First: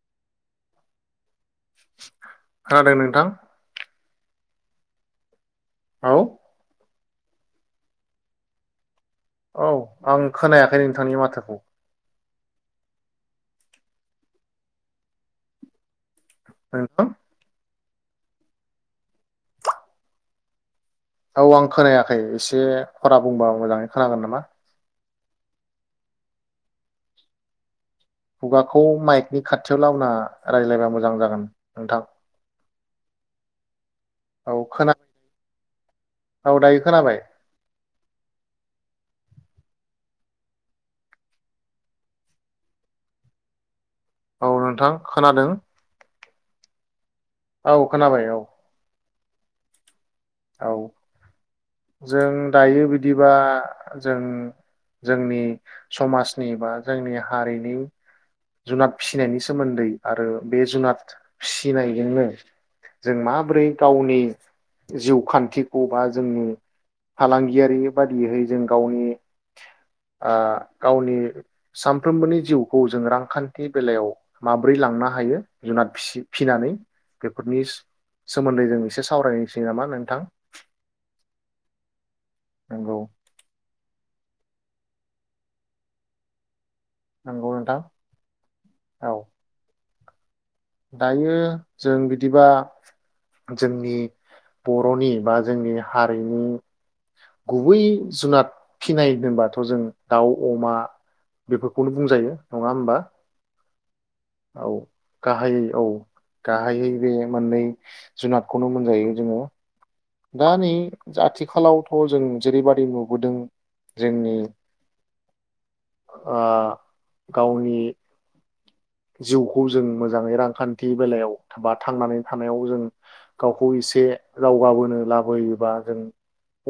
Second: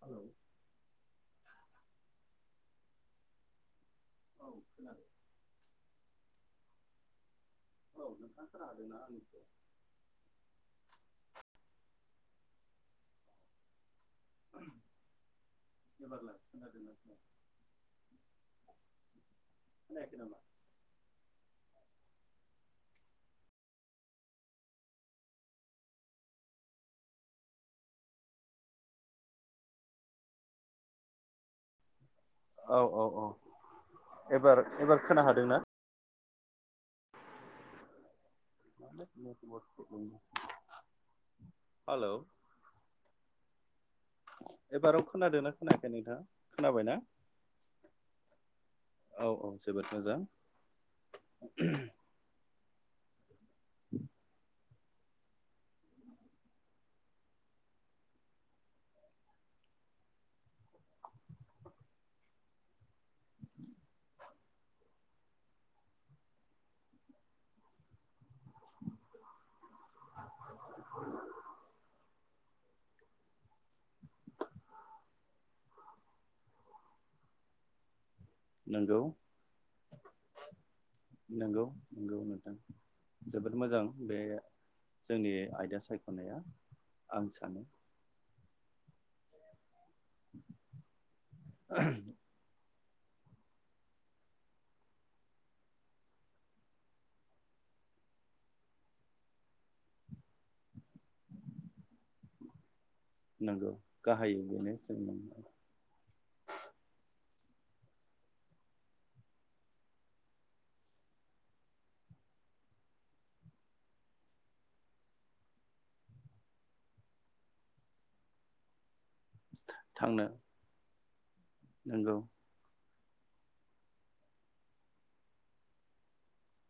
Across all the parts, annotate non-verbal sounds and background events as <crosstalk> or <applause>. Hello खोनादों नोंथां? औ खोनादों। औ औ नोंथाङा खोनादोंना? औ आं खोनायाखै नोंथांनि माथोखौ एबारलाय खोनादोंना खोनायाखै <unintelligible> खोनायाखै नामा? औ आं खोनायाखै एसे खरा बुंबा मोजांङै खोनागोन नामा खुगाखौ माइकनि खाथियाव लाबोना रायज्लायबा मोजां जागोन नोंथां औ औ औ एबार एबार खोना हादोंना? औ दायो खोनाबाय। हालौ औ नोंथां एबाराव खोनादों खोनादोना खोनायाखै नोंथां खोनाबायना औ खोनाबाय औ औ औ जोबोद मोजां। औ जों दायो बिदि दिबा आ जों जोंनि समाजनि बा जोंनि हारिनि जुनाद फिसिनायनि सोमोन्दै आरो बे जुनाद फिसिनायजोंनो जों माबोरै गावनि जिउ खान्थिखौ बा जोंनि फालांगियारि बादियै जों गावनि आ गावनि सानफ्रोमबोनि जिउ गौ जों रां खान्थि बेलायाव माब्रै लांनो हायो जुनाद फिसि फिनानै बेफोरनि सोमोन्दै जों नंगौ एसे सावरायनसै नामा नोंथां नंगौ नंगौ नोंथां नंगौ जोबोद मोजां बे जोंनि आयदा सायखनाया। आं नंगौ सानो नोंथां औ <unintelligible> दायो जों बिदिबा जोंनि बर'नि बा जोंनि हारिनि गुबै जुनाद फिनाय दोनबाथ जों दाउ अमा बेफोरखौनो बुंजायो नङा होमबा? नोंगौ औ गाहायै औ गाहायै बे मोननै जुनादखौनो मोनजायो जोङो दा नै आथिखालावथ जों जेरैबाददि नुबोदों जोंनि आ गावनि जिउखौ जों थांनो मोजाङै रांखान्थि बि बेलायाव बा नंगौ थांनानै थानायाव जों गावखौ एसे दावगाबोनो लाबोयोबा जों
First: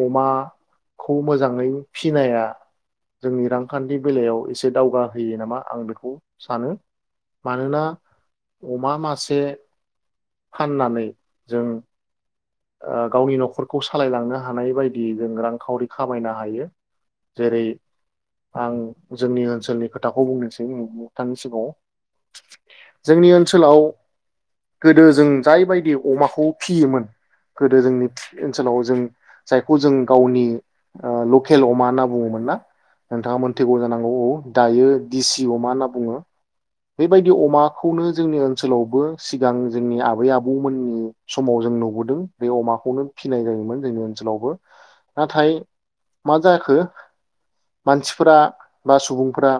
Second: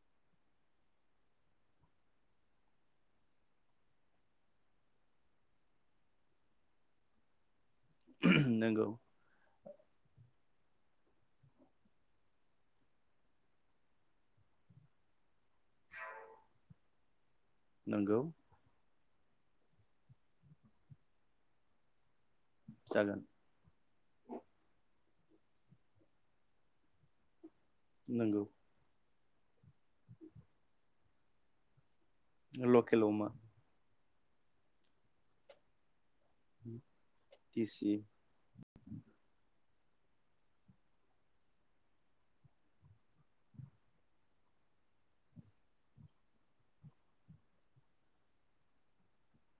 अमाखौ मोजाङै फिनाया जोंनि रांखान्थि बेलायाव एसे दावग होयो नामा आं बेखौ सानो। मानोना नंगौ अमा मासे फाननानै जों आ गावनि न'खरखौ सालायलांनो हानाय बायदियै जों रांखावरि आंखामायनो हायो। जेरै नंगौ आं जोंनि ओनसोलनि खोथाखौ बुंनोसै नोंथांनि सिगाङाव जागोन जोंनि ओनसोलाव गो दो जों जायबायदि अमाखौ फिसियोमोन गोदो जोंनि नंगौ ओनसोलाव जों जायखौ जों गावनि अ लकेल अमा ना बुंङोमोनना लकेल अमा नोंथाङा मोनथिगौ जानां औ औ दायो दिसि अमा होनना बुङो। बेबायदि देसि अमाखौनो जोंनि ओनसोलावबो सिगां जोंनि आबै आबौमोननि समाव जों नुबोदों बे अमाखौनो फिनाय जायोमोन जोंनि ओनसोलावबो नाथाय मा जाखो मानसिफोरा बा सुबुंफोरा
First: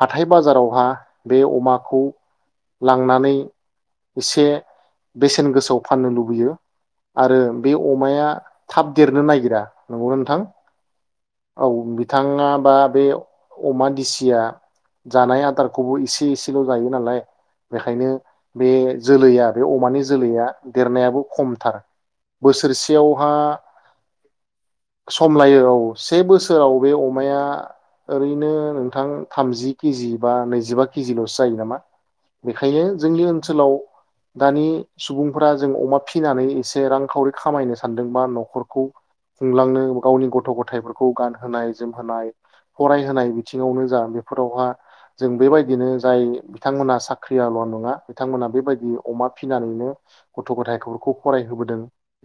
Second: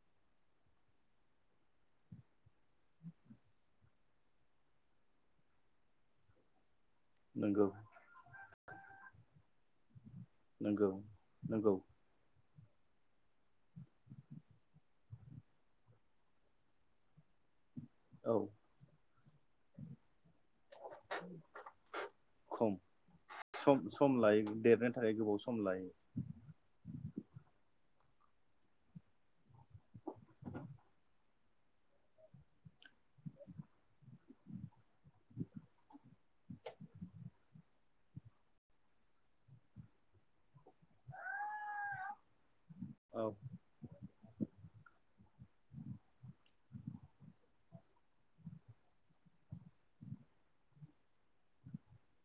हाथाय बाजारावहा बे अमाखौ लांनानै इसे बेसेन गोसायाव फाननो लुबैयो आरो नंगौ बे अमाया थाब देरनो नागिरा नंगौना नोंथां नंगौ औ नंगौ बिथाङा बा बे अमा दिसिया जानाय आदार खौबो इसे इसेल जायो नालाय बेखायनो औ बे जोलैया बे अमानि जोलैया देरनायाबो खमथार खम बोसोरसेयावहा सम सम लायो देरनो थाखाय सम गोबाव लायो औ से बोसोराव बे अमाया ओरैनो नोंथां थामजि केजि बा नै जिबा केजिलसो जायो नामा बेखायनो जोंनि ओनसोलाव दानि सुबुंफोरा जों अमा फिनानै इसे रांखावरि खामायनो सानदोंबा नखरखौ खुंलांनो गावनि गथ गथायफोरखौ गानहोनाय जोमहोनाय औ फरायहोनाय बिथिङावनो जा बेफोरावहा जों बेबायदिनो जाय बिथांमोना साख्रियाल' नङा बिथांमोना बेबायदि अमा फिनानैनो गथ'गथायफोरखौ फरायहोबोदों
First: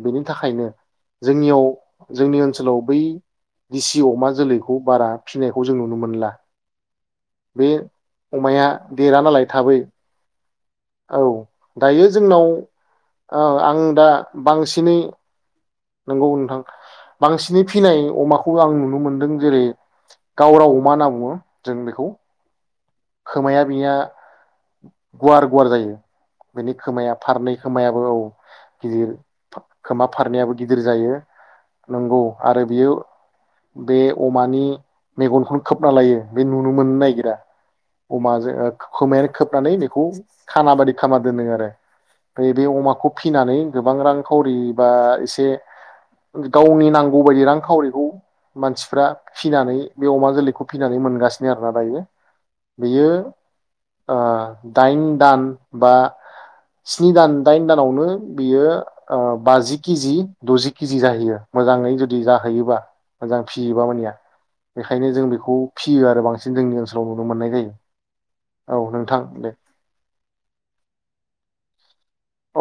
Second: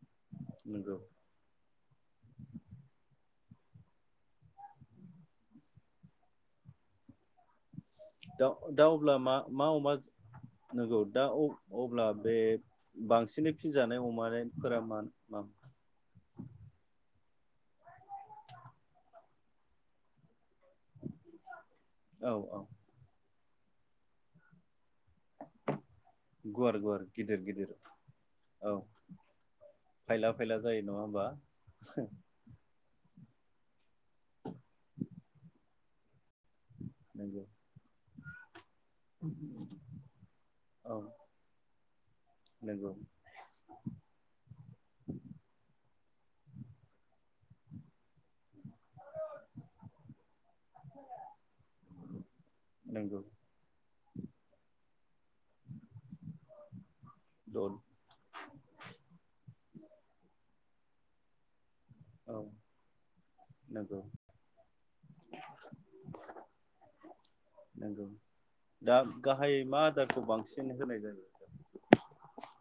बेनि थाखायनो नंगौ जोंनियाव जोंनि ओनसोलाव बै दिसि अमा जोलैखौ बारा फिनायखौ जों नुनो मोनला बे दा अमाया दा अब्ला देरा मा नालाय मा थाबै अमा नंगौ औ दा दायो अ-अब्ला बे जोंनाव ओ बांसिनै आं फिजानाय अमाफोरा मा मा? नोंगौ नोंथां बांसिनै फिनाय अमाखौ आं नुनो मोनदों जेरै गावराव मा होनना बुङो जों बेखौ औ औ खोमाया बिनिया- गुवार गुवार जायो बेनि गुवार गुवार खोमाया गिदिर फारनै गिदिर खोमायाबो औ औ गिदिर खोमा फायला फारनैयाबो फायला गिदिर नङा जायो होमबा नंगौ आरो बियो बे अमानि मेगनखौनो खोबना लायो। बे नुनो मोननो नागिरा नंगौ अमाजो खोमायानो खोबनानै बेखौ खाना बादि औ खामना दोनो आरो ओमफाय बे नंगौ अमाखौ फिनानै गोबां रां खावरि बा इस <unintelligible> गावनि नांगौ बायदि रांखावरिखौ मानसिफ्रा फिनानै बे अमा जोलैखौ फिनानै मोनगासिनो आरोना दायो बेयो नंगौ ओ दाइन दान बा स्नि दान, द दाइन दानावनो बियो ओ बाजि किजि दजि किजि जाहैयो। मोजाङै जुदि औ जाहैयोबा मोजां फियोबा नंगौ मानिया बेखायनो जों बेखौ फियो आरो बांसिन जोंनि ओनसोलाव नुनो मोननाय जायो, नंगौ औ दा नोंथां दे। गाहायै मा आदारखौ बांसिन होनाय जायो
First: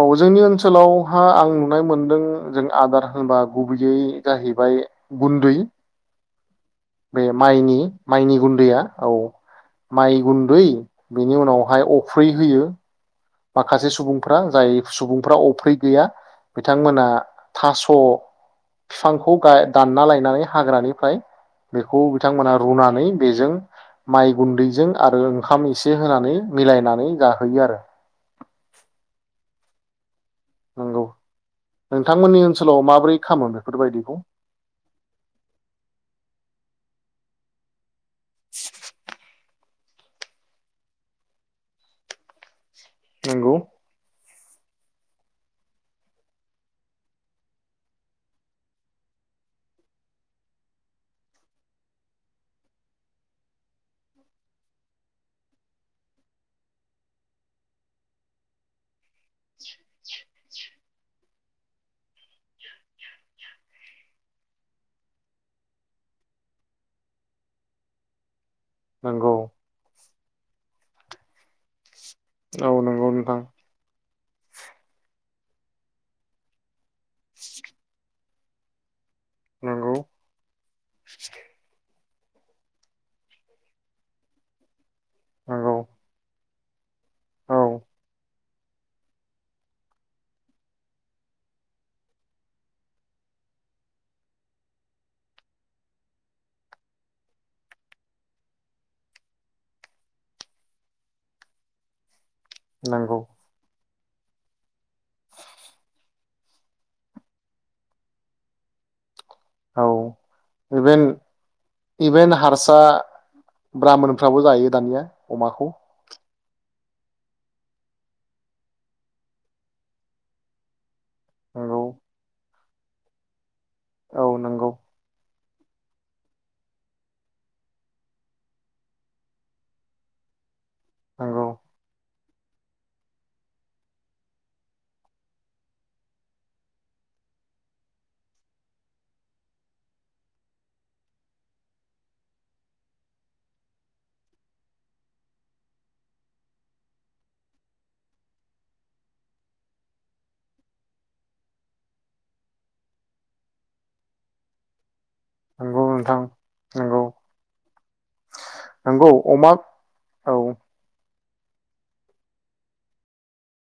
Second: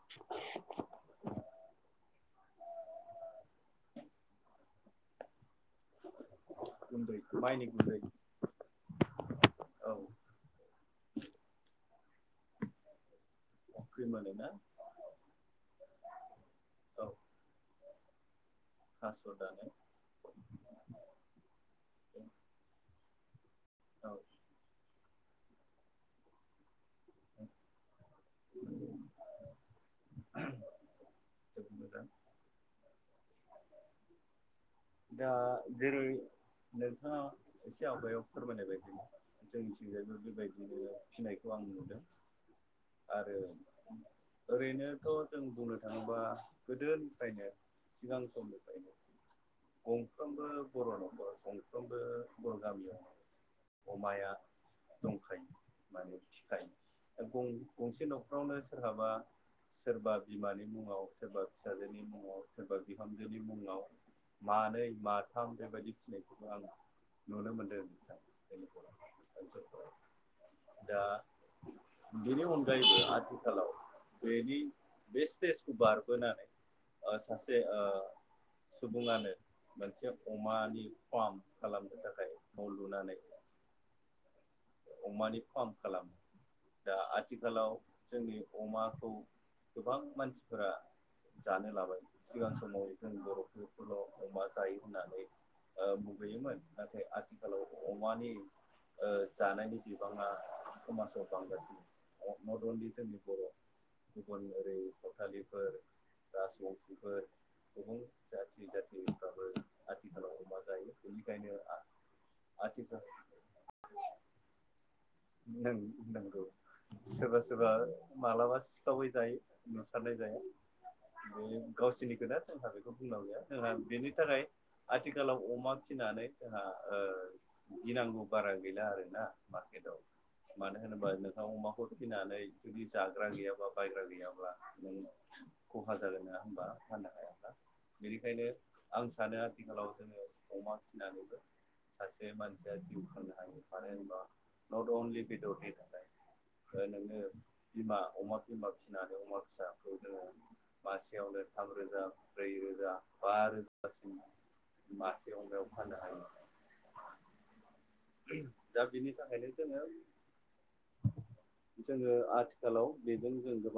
औ जोंनि ओनसोलावहा आं नुनाय मोनदों जों आदार होनबा गुबैयै जाहैबाय गुन्दै गुन्दै बे माइनि गुन्दै माइनि गुन्दैया औ औ माइ गुन्दै बेनि उनावहाय अ फै होयो। माखासे अफ्रि सुबुंफ्रा मोनोना जाय सुबुंफ्रा अफ्रि गैया बिथांमोना औ थास' फिफांखौ थास' गाय दानो दानना लायनानै हाग्रानिफ्राय बेखौ औ बिथांमोना रुनानै बेजों जोबोद माइ गुन्दैजों आरो ओंखाम एसे होनानै मिलायना नै जाहोयो आरो। नंगौ मोजां नोंथांमोननि ओनसोलाव माबोरै खामो बेफोरबायदिखौ? दा जेरै नोंथाङा एसे आवगायाव फोरमायनाय बायदि जोंनि <unintelligible> बेबायदिनो फिनायखौ आं नुदों। आरो नंगौ ओरैनोथ' जों बुंनो थाङोबा गोदोनिफ्रायनो सिगां समनिफ्रायनो गंफ्रोमबो बर' नखर गंफ्रोमबो बर' गामियाव अमाया दंखायो माने फिखायो दा गं-गंसे नखरावनो सोरहाबा सोरबा बिमानि मुङाव सोरबा फिसाजोनि मुङाव सोरबा बिहामजोनि मुङाव मानै माथाम बेबायदि फिनायखौबो आं नुनो मोनदों नोंथां। जोंनि बर' नोंगौ। ओनसोलफोराव दा बिनि औ अनगायैबो नंगौ नोंथां आथिखालाव बेनि बे स्टेजखौ बारबोनानै ओ सासे ओ सुबुङानो नंगौ मोनसे अमानि फार्म खालामनो था खाय न' लुनानै अमानि फार्म नंगौ खालामो। दा औ आथिखालाव जोंनि अमाखौ गोबां मानसिफोरा जानो लाबाय सिगां समाव जों बर'फोरखौल' अमा जायो होननानै ओ मुगैयोमोन नाथाय आथिखालाव अमानि ओ जानायनि बिबाङा समाजाव बांगासिनो। नट अनलि जोंनि नंगौ बर' गुबुन ओरै सावथालिफोर राजबंसिफोर गुबुन जाथि जाथि औ इभेन बेनिखायनो इभेन हारसा आथिखाल ब्रामोनफ्राबो बयबो जायो दानिया अमाखौ नों नोंगौ सोरबा सोरबा मालाबा सिखावै जायो नुसारनाय जाया। नंगौ गावसिनि खोथा। जोंहा बेखौ बुंनांगौ गैया। जोंहा बेनि औ थाखाय नंगौ आथिखालाव अमा मा फिनानै जोंहा ओ गिनांगौ बारा गैला आरोना मारकेटाव मानो होनोबा नोंथां नंगौ अमाखौ। नानै जुदि जाग्रा गैयाब्ला बायग्रा गैयाब्ला नों खहा जागोन नङा होनबा फाननो हायाब्ला बेनिखायनो आं सानो आथिखालाव जोङो अमा फिसिनानैबो सासे मानसिया जिउ खांनो हायो मानो होनबा नट अनलि बेदरनि थाखाय नोङो बिमा अमा बिमा फिसिनानै अमा फिसाखौ जोङो मासेयावनो थामरोजा ब्रैरोजा बा रोजासिम मासेयावनो। ओ नोंथां नंगौ। दा नंगौ। बिनि थाखायनो अमा जोङो औ। जोङो आथिखालाव बेजों जों गोबां